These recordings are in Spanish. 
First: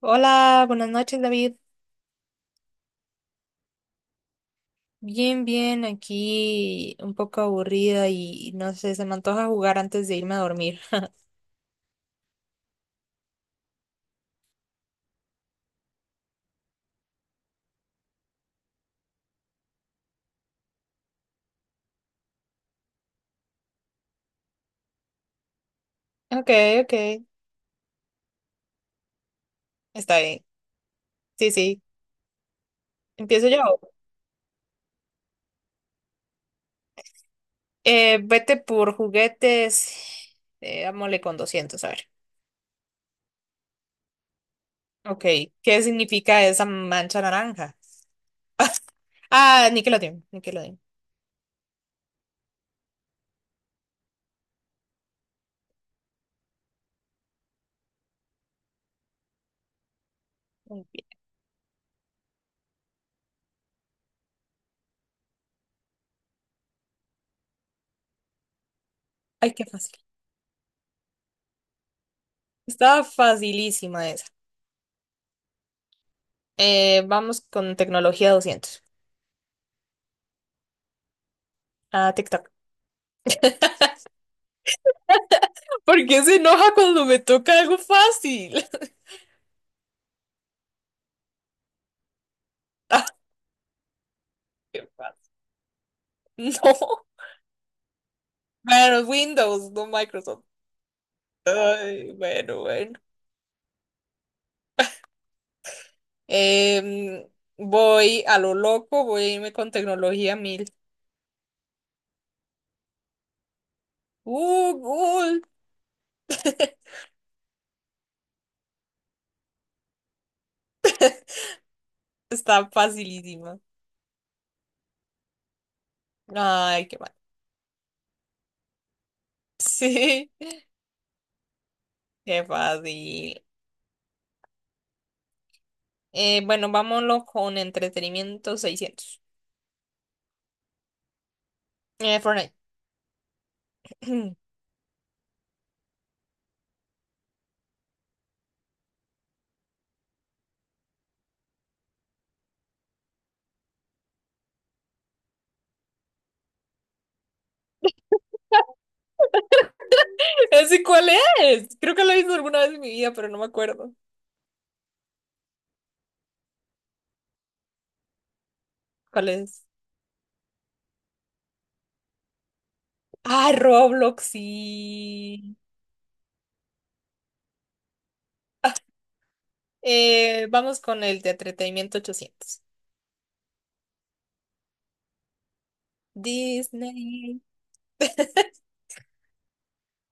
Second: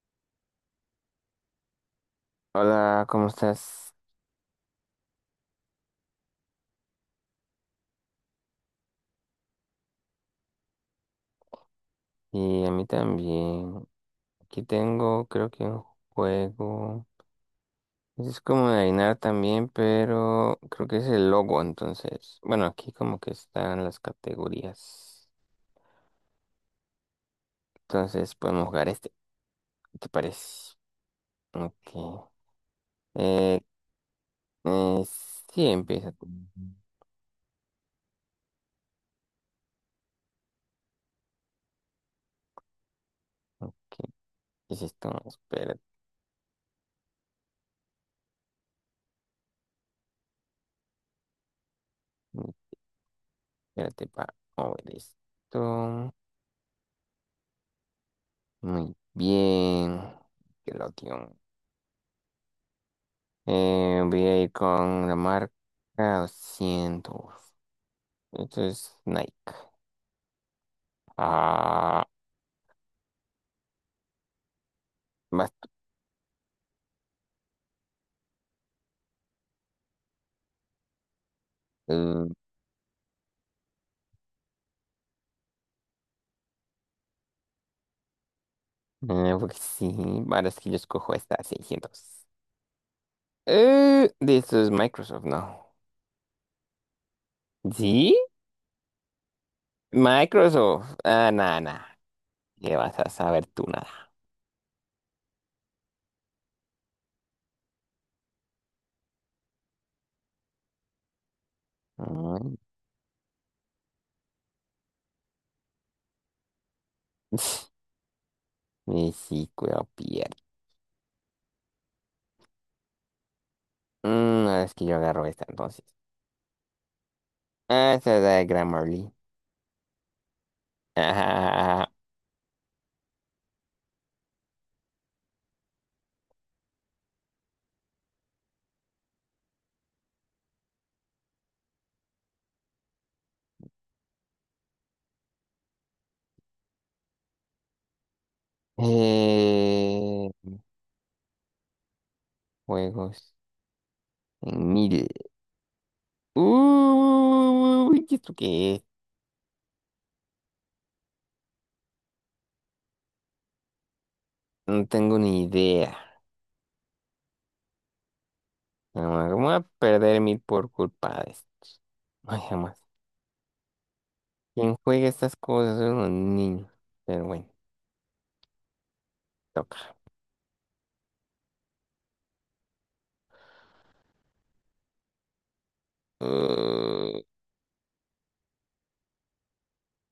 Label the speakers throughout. Speaker 1: Hola, buenas noches, David.
Speaker 2: Hola, ¿cómo estás?
Speaker 1: Bien, bien, aquí un poco aburrida y no sé, se me antoja jugar antes de irme a dormir.
Speaker 2: Y a mí también. Aquí tengo, creo que un juego. Es como de adivinar también, pero creo que es el logo, entonces. Bueno, aquí como que están las categorías.
Speaker 1: Ok, ok,
Speaker 2: Entonces podemos jugar este, ¿te
Speaker 1: está bien.
Speaker 2: parece?
Speaker 1: Sí, sí,
Speaker 2: Ok.
Speaker 1: empiezo
Speaker 2: Eh,
Speaker 1: yo.
Speaker 2: eh, sí, empieza tú.
Speaker 1: Vete por juguetes, dámosle con 200 a ver.
Speaker 2: ¿Qué es esto?
Speaker 1: Ok,
Speaker 2: Espérate,
Speaker 1: ¿qué significa esa mancha naranja? Ah, Nickelodeon.
Speaker 2: espérate para mover esto. Muy bien. Que
Speaker 1: Muy
Speaker 2: lo
Speaker 1: bien.
Speaker 2: tío. Voy a ir con la marca 200. Esto es Nike.
Speaker 1: Ay, qué fácil.
Speaker 2: Ah,
Speaker 1: Estaba facilísima esa.
Speaker 2: vas
Speaker 1: Vamos con tecnología 200. Ah,
Speaker 2: tú.
Speaker 1: TikTok. ¿Por qué se enoja cuando me toca algo fácil?
Speaker 2: Porque sí, ahora es que yo escojo esta 600.
Speaker 1: Ah,
Speaker 2: De esto es Microsoft, ¿no?
Speaker 1: no.
Speaker 2: ¿Sí?
Speaker 1: Bueno, Windows, no Microsoft.
Speaker 2: Microsoft. Ah, nada, nada.
Speaker 1: Ay, bueno,
Speaker 2: ¿Qué vas
Speaker 1: bueno.
Speaker 2: a saber tú nada?
Speaker 1: Em, voy a lo loco, voy a irme con tecnología mil.
Speaker 2: Mm.
Speaker 1: Google.
Speaker 2: Y sí, cuidado, pierde.
Speaker 1: Está facilísima.
Speaker 2: Ahora es que yo agarro esta entonces.
Speaker 1: Ay, qué mal.
Speaker 2: Ah, esta es la de Grammarly.
Speaker 1: Sí,
Speaker 2: Ajá.
Speaker 1: qué fácil. Bueno, vámonos con entretenimiento seiscientos. Fortnite.
Speaker 2: Eh, Juegos. En 1000. Uy, ¿Esto qué es?
Speaker 1: ¿Ese cuál es? Creo que lo he visto alguna vez en mi vida, pero no me acuerdo.
Speaker 2: No tengo ni idea. Jamás
Speaker 1: ¿Cuál
Speaker 2: me voy a
Speaker 1: es?
Speaker 2: perder 1000 por culpa de esto. Ay, jamás.
Speaker 1: Ah, Roblox,
Speaker 2: ¿Quién juega estas
Speaker 1: sí.
Speaker 2: cosas? Son los niños. Pero bueno, toca.
Speaker 1: Vamos con el de entretenimiento 800
Speaker 2: Uh,
Speaker 1: Disney.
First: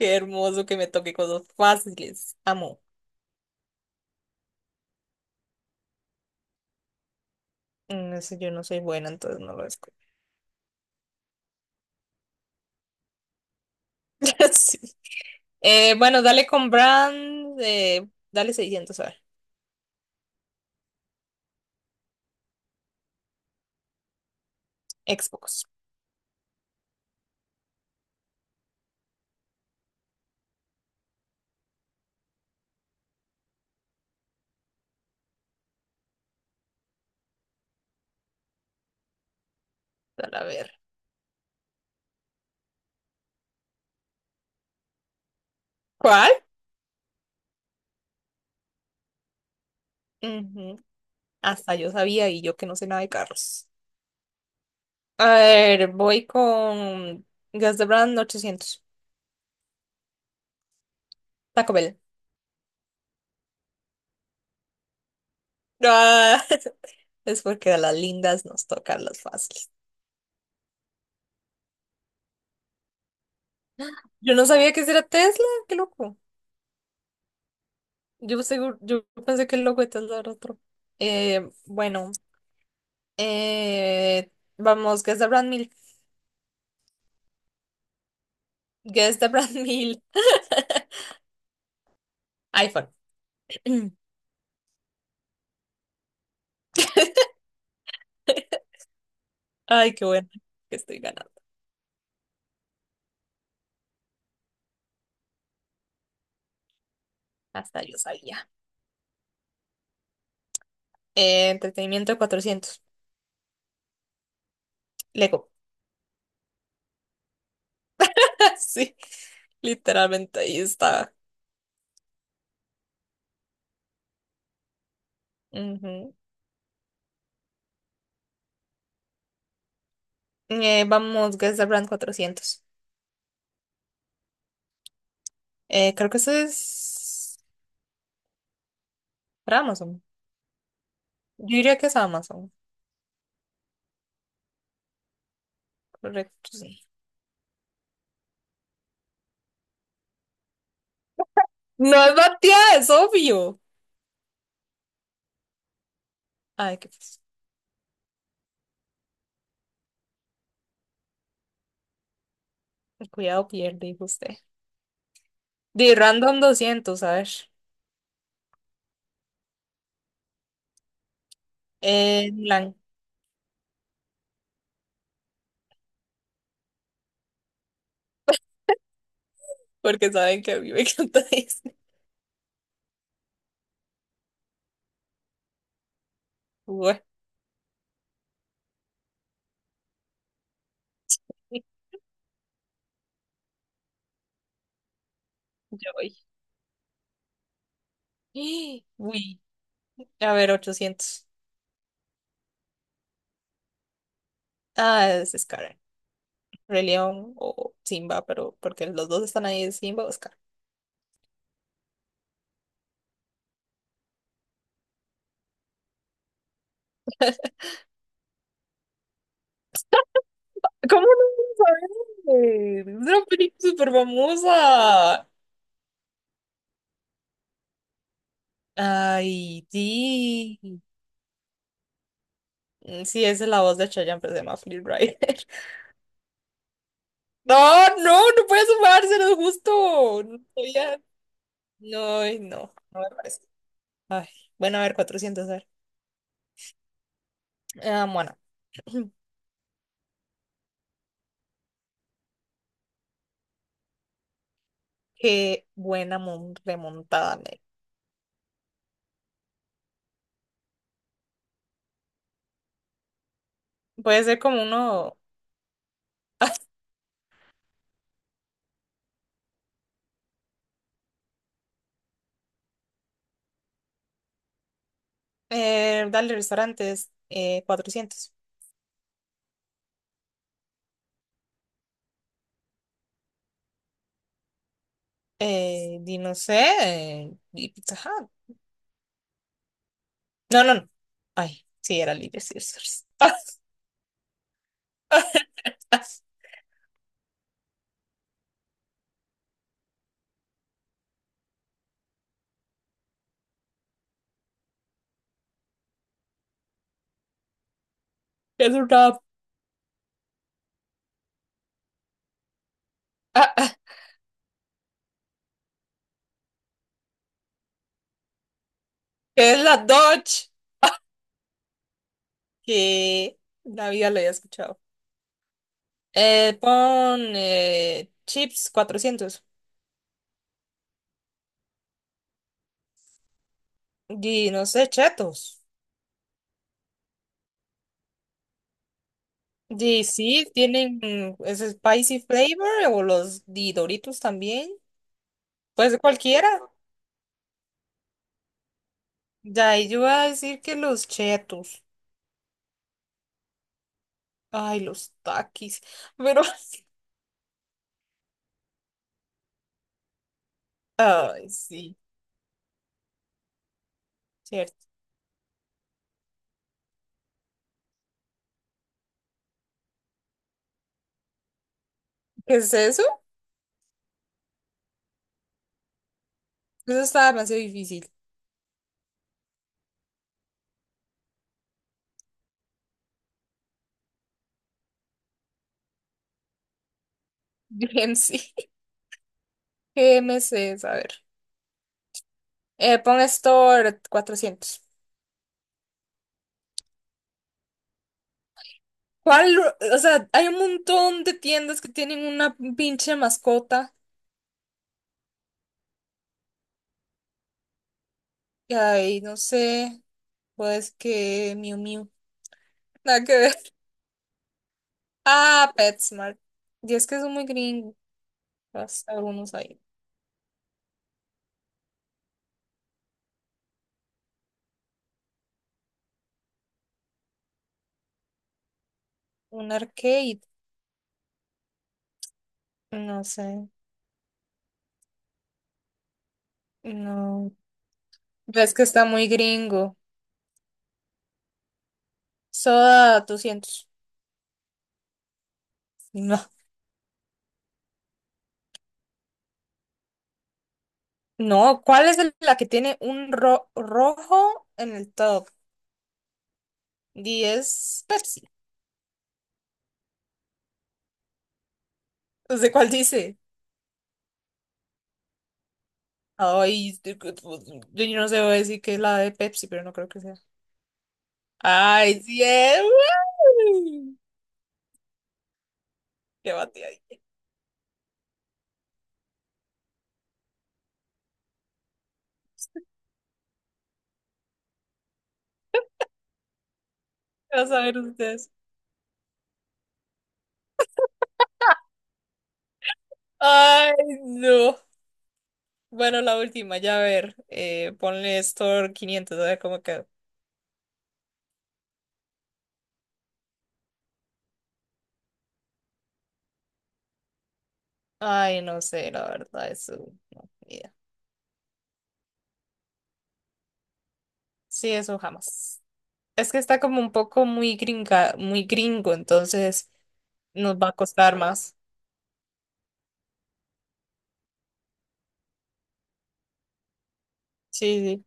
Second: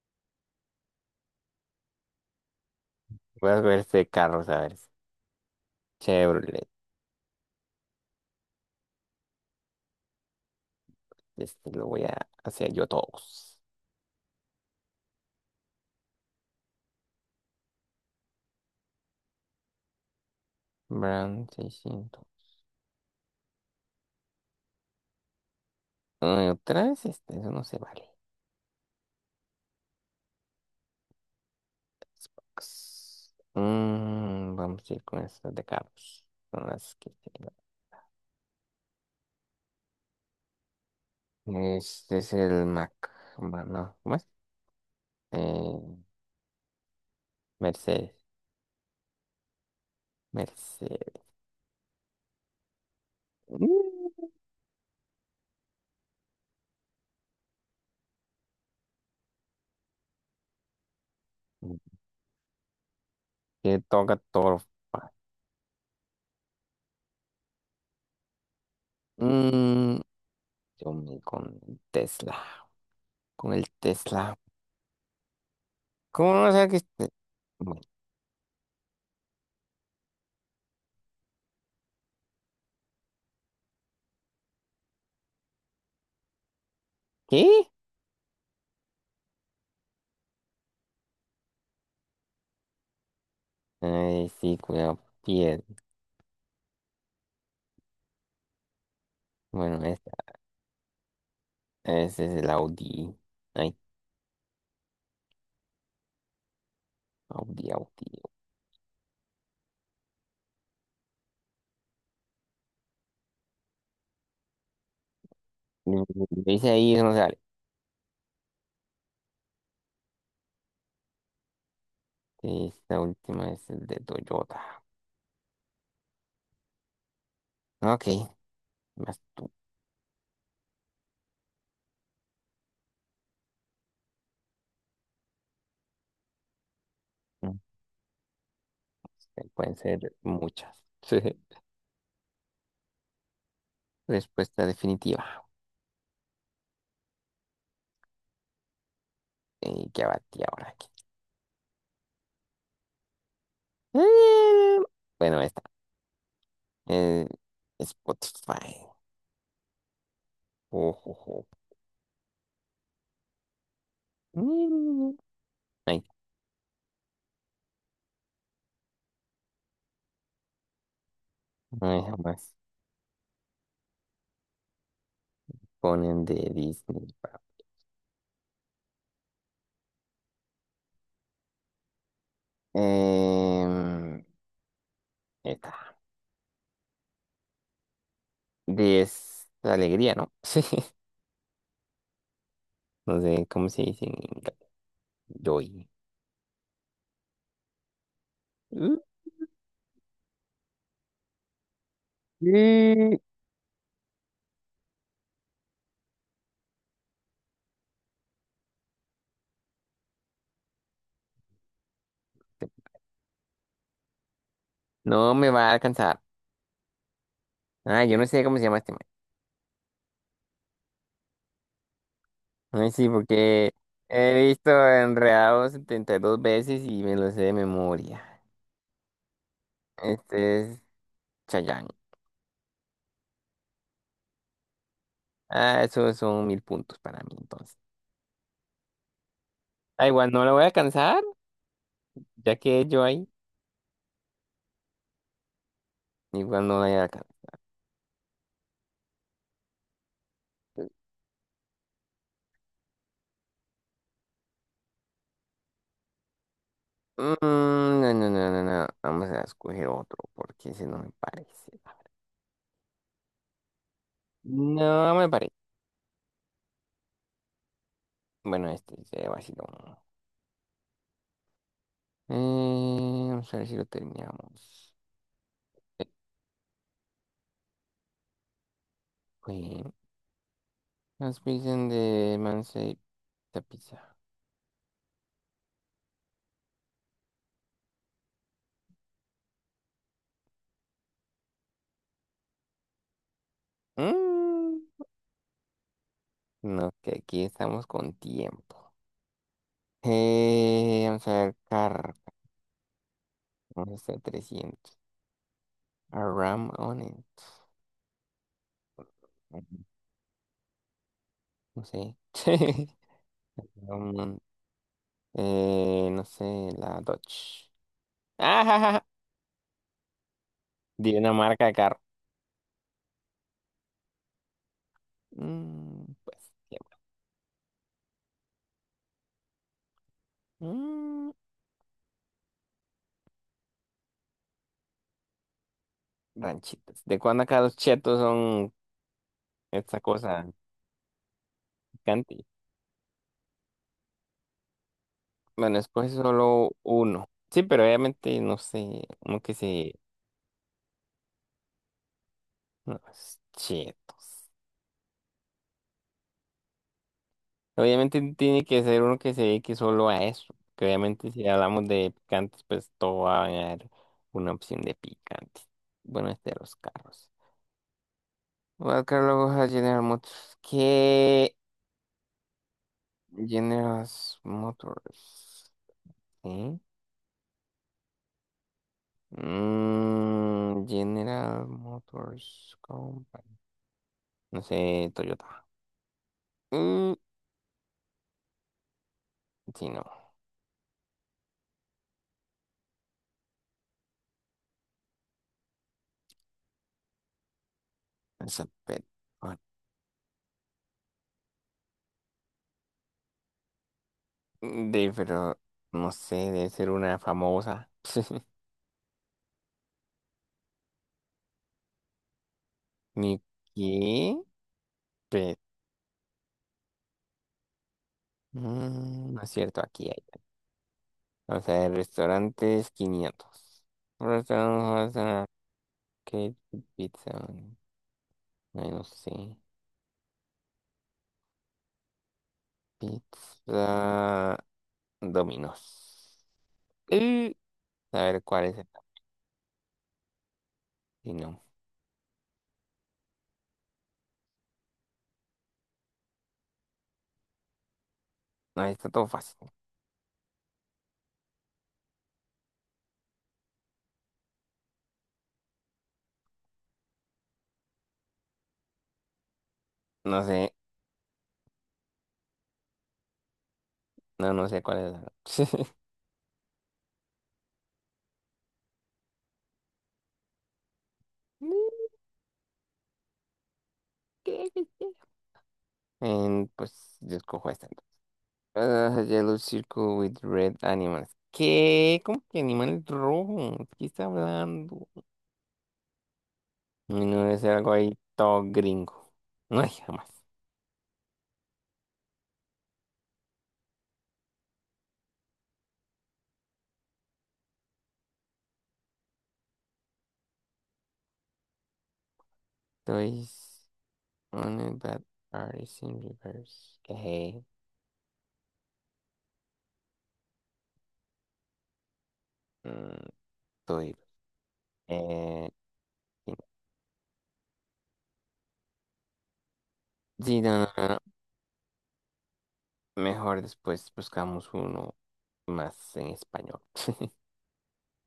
Speaker 1: Qué hermoso que me toque cosas fáciles. Amo.
Speaker 2: Voy a ver este carro, a ver. Chevrolet.
Speaker 1: Mm, eso yo no soy buena, entonces no lo escucho.
Speaker 2: Este lo voy a hacer yo todos.
Speaker 1: Sí. Bueno, dale con Brand. Dale 600, a ver.
Speaker 2: Brown 600.
Speaker 1: Xbox.
Speaker 2: Ay, otra vez este, eso no se vale. X. Vamos a ir con estas de carros. Con las que tengo.
Speaker 1: Dale, a ver.
Speaker 2: Este es el Mac. No, ¿cómo es? Eh,
Speaker 1: ¿Cuál?
Speaker 2: Mercedes.
Speaker 1: Ujú.
Speaker 2: Mercedes.
Speaker 1: Hasta yo sabía y yo que no sé nada de carros.
Speaker 2: Mm,
Speaker 1: A ver, voy con Gas de Brand 800 Taco Bell.
Speaker 2: Que toca todo.
Speaker 1: Ah, es porque a las lindas nos tocan las fáciles.
Speaker 2: Mm, yo me con el Tesla. Con el
Speaker 1: Yo
Speaker 2: Tesla.
Speaker 1: no sabía que ese era Tesla, qué loco.
Speaker 2: ¿Cómo no sé que este- Bueno.
Speaker 1: Yo seguro, yo pensé que el loco de Tesla era otro. Eh, bueno, eh, vamos, Guess the brand mil.
Speaker 2: ¿Qué?
Speaker 1: Guess the brand mil. iPhone.
Speaker 2: Ay, sí, cuidado. Piel. Bueno,
Speaker 1: Ay, qué
Speaker 2: esta.
Speaker 1: bueno que estoy ganando.
Speaker 2: Ese es el Audi. Ay, Audi,
Speaker 1: Hasta yo
Speaker 2: Audi.
Speaker 1: sabía. Entretenimiento cuatrocientos Lego.
Speaker 2: Mm, Dice ahí, eso no sale.
Speaker 1: Sí, literalmente ahí está.
Speaker 2: Esta última es el de Toyota.
Speaker 1: Ujú.
Speaker 2: Ok, vas tú.
Speaker 1: Vamos, Guess the brand 400 creo que eso es para
Speaker 2: Pueden
Speaker 1: Amazon.
Speaker 2: ser muchas.
Speaker 1: Yo diría que es Amazon.
Speaker 2: Respuesta definitiva.
Speaker 1: Correcto, sí.
Speaker 2: ¿Qué abatí ahora aquí?
Speaker 1: No es Matías, es obvio.
Speaker 2: Eh, bueno, esta.
Speaker 1: Ay, qué pues,
Speaker 2: Eh, Spotify. Ojo.
Speaker 1: el cuidado pierde, dijo usted.
Speaker 2: Mm,
Speaker 1: De
Speaker 2: Ay,
Speaker 1: Random doscientos a ver.
Speaker 2: ay,
Speaker 1: En
Speaker 2: jamás
Speaker 1: blanco,
Speaker 2: ponen de Disney, pa.
Speaker 1: porque saben que a mí me encanta Disney.
Speaker 2: Em, Esta.
Speaker 1: Bueno,
Speaker 2: Alegría, ¿no? Sí. No sé cómo se dice en inglés. Joy.
Speaker 1: yo voy.
Speaker 2: Uh,
Speaker 1: Uy, a ver, 800.
Speaker 2: eh,
Speaker 1: Ah, es Scar. Rey León o Simba, pero porque los dos están ahí, es Simba o Scar.
Speaker 2: No me va a alcanzar. Ah, yo no sé cómo se llama este.
Speaker 1: ¿Cómo no lo sabes?
Speaker 2: Ay,
Speaker 1: Es
Speaker 2: sí,
Speaker 1: una película
Speaker 2: porque
Speaker 1: súper
Speaker 2: he visto
Speaker 1: famosa.
Speaker 2: Enredados 72 veces y me lo sé de memoria.
Speaker 1: Ay,
Speaker 2: Este es
Speaker 1: sí.
Speaker 2: Chayanne.
Speaker 1: Mm, sí, esa es la voz de Chayanne, pero se llama Flynn Rider.
Speaker 2: Ah, esos son 1000 puntos para mí, entonces.
Speaker 1: No, no no puede sumarse, no es
Speaker 2: Ah,
Speaker 1: justo.
Speaker 2: igual
Speaker 1: No,
Speaker 2: no la voy a
Speaker 1: sabía-
Speaker 2: alcanzar,
Speaker 1: no, ay,
Speaker 2: ya
Speaker 1: no,
Speaker 2: que
Speaker 1: no
Speaker 2: yo
Speaker 1: me
Speaker 2: ahí,
Speaker 1: parece. Ay, bueno, a ver, cuatrocientos. A ver.
Speaker 2: igual no la voy a alcanzar.
Speaker 1: Ah, bueno, qué buena mon- remontada. Nel.
Speaker 2: No, no, no, no, no. Vamos a escoger otro, porque ese no me parece.
Speaker 1: Puede ser como
Speaker 2: No
Speaker 1: uno,
Speaker 2: me parece. Bueno, este se vaciló. Vamos a ver si lo terminamos.
Speaker 1: dale restaurantes, 400.
Speaker 2: Eh, Las pizzas de Mansell. La pizza.
Speaker 1: No sé, di Pizza Hut. No, no, no. Ay, sí, era Little Caesars.
Speaker 2: Mm,
Speaker 1: Ah, ah, ah,
Speaker 2: no, que aquí estamos con tiempo. Vamos a ver, car. Vamos a hacer 300. A ram on it.
Speaker 1: es un rap.
Speaker 2: Mm, No sé.
Speaker 1: Ah, ah,
Speaker 2: Ram on- no sé, la Dodge. Ajá.
Speaker 1: que es la Dodge.
Speaker 2: Di una marca de carro.
Speaker 1: Que la vida lo había escuchado.
Speaker 2: Pues, ya.
Speaker 1: Pon chips 400.
Speaker 2: Mm,
Speaker 1: Y no sé, chetos.
Speaker 2: Ranchitas. ¿De cuándo acá los chetos son esta
Speaker 1: Y sí,
Speaker 2: cosa
Speaker 1: tienen ese spicy
Speaker 2: picante?
Speaker 1: flavor o los di Doritos también.
Speaker 2: Bueno,
Speaker 1: Pues
Speaker 2: escoge
Speaker 1: cualquiera.
Speaker 2: solo uno. Sí, pero obviamente, no sé, uno que
Speaker 1: Ya, y
Speaker 2: se.
Speaker 1: yo voy a decir que los chetos.
Speaker 2: No, es chetos.
Speaker 1: Ay, los takis. Pero,
Speaker 2: Obviamente tiene que ser uno que se dedique solo a eso. Que obviamente si
Speaker 1: ay,
Speaker 2: hablamos
Speaker 1: sí,
Speaker 2: de picantes, pues todo va a haber una opción
Speaker 1: cierto.
Speaker 2: de picante. Bueno, este de los carros. Voy a buscar luego a General Motors. ¿Qué?
Speaker 1: ¿Qué es eso?
Speaker 2: General Motors. ¿Sí?
Speaker 1: Eso está demasiado difícil.
Speaker 2: General Motors Company. No sé, Toyota. Mm,
Speaker 1: Bien, sí.
Speaker 2: sí, no.
Speaker 1: GMC, a ver. Pon Store 400.
Speaker 2: Esa pe- ah.
Speaker 1: ¿Cuál? O sea, hay un montón de tiendas que tienen una pinche mascota.
Speaker 2: Pero no sé, debe ser una famosa.
Speaker 1: Y ay, no sé. Pues que Miu Miu. Nada que
Speaker 2: ¿Ni
Speaker 1: ver.
Speaker 2: qué? Pe-
Speaker 1: Ah, PetSmart. Y es que son muy gringos
Speaker 2: no es
Speaker 1: algunos
Speaker 2: cierto,
Speaker 1: ahí.
Speaker 2: aquí hay. Vamos a ver, restaurantes 500. Restaurantes, ah, ¿qué pizza? Ay, no sé.
Speaker 1: Un arcade. No sé.
Speaker 2: Pizza Domino's.
Speaker 1: No.
Speaker 2: Eh, a ver, ¿cuál
Speaker 1: Ves
Speaker 2: es
Speaker 1: que
Speaker 2: esta?
Speaker 1: está muy gringo.
Speaker 2: Y no,
Speaker 1: Soda 200. No.
Speaker 2: no, está todo fácil.
Speaker 1: No. ¿Cuál es el- la que tiene un ro- rojo en el top? ¿Diez? Pepsi.
Speaker 2: No sé,
Speaker 1: No sé cuál dice.
Speaker 2: no, no sé cuál es la.
Speaker 1: Ay, este, que- pues, yo no sé, voy a decir que es la de Pepsi, pero no creo que sea. Ay, sí es. ¡Uy!
Speaker 2: ¿Qué? ¿Qué? ¿Qué?
Speaker 1: Qué batida.
Speaker 2: Pues yo escojo esta. Ah, yellow circle with red animals. ¿Qué? ¿Cómo que animales rojos? ¿De ¿Qué está hablando? Y no debe
Speaker 1: ¿Qué vas
Speaker 2: ser
Speaker 1: a
Speaker 2: algo
Speaker 1: ver
Speaker 2: ahí
Speaker 1: ustedes?
Speaker 2: todo gringo. No hay jamás.
Speaker 1: Ay, no. Bueno, la última, ya a ver. Ponle Store 500 a ver cómo quedó.
Speaker 2: Estoy on a bad artist in reverse. ¿Qué?
Speaker 1: Ay, no sé, la verdad, eso no, ni idea.
Speaker 2: Mm, Estoy.
Speaker 1: Sí, eso
Speaker 2: Eh,
Speaker 1: jamás. Es
Speaker 2: sí,
Speaker 1: que está como un poco muy gringa, muy gringo, entonces
Speaker 2: sí,
Speaker 1: nos
Speaker 2: no,
Speaker 1: va a
Speaker 2: no, no.
Speaker 1: costar más.
Speaker 2: Mejor después buscamos uno más en español.
Speaker 1: Sí, sí.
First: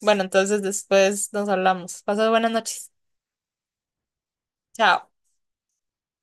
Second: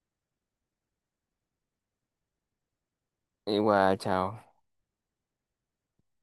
Speaker 1: Bueno, entonces después nos hablamos. Pasad buenas noches.
Speaker 2: Igual, chao.
Speaker 1: Chao.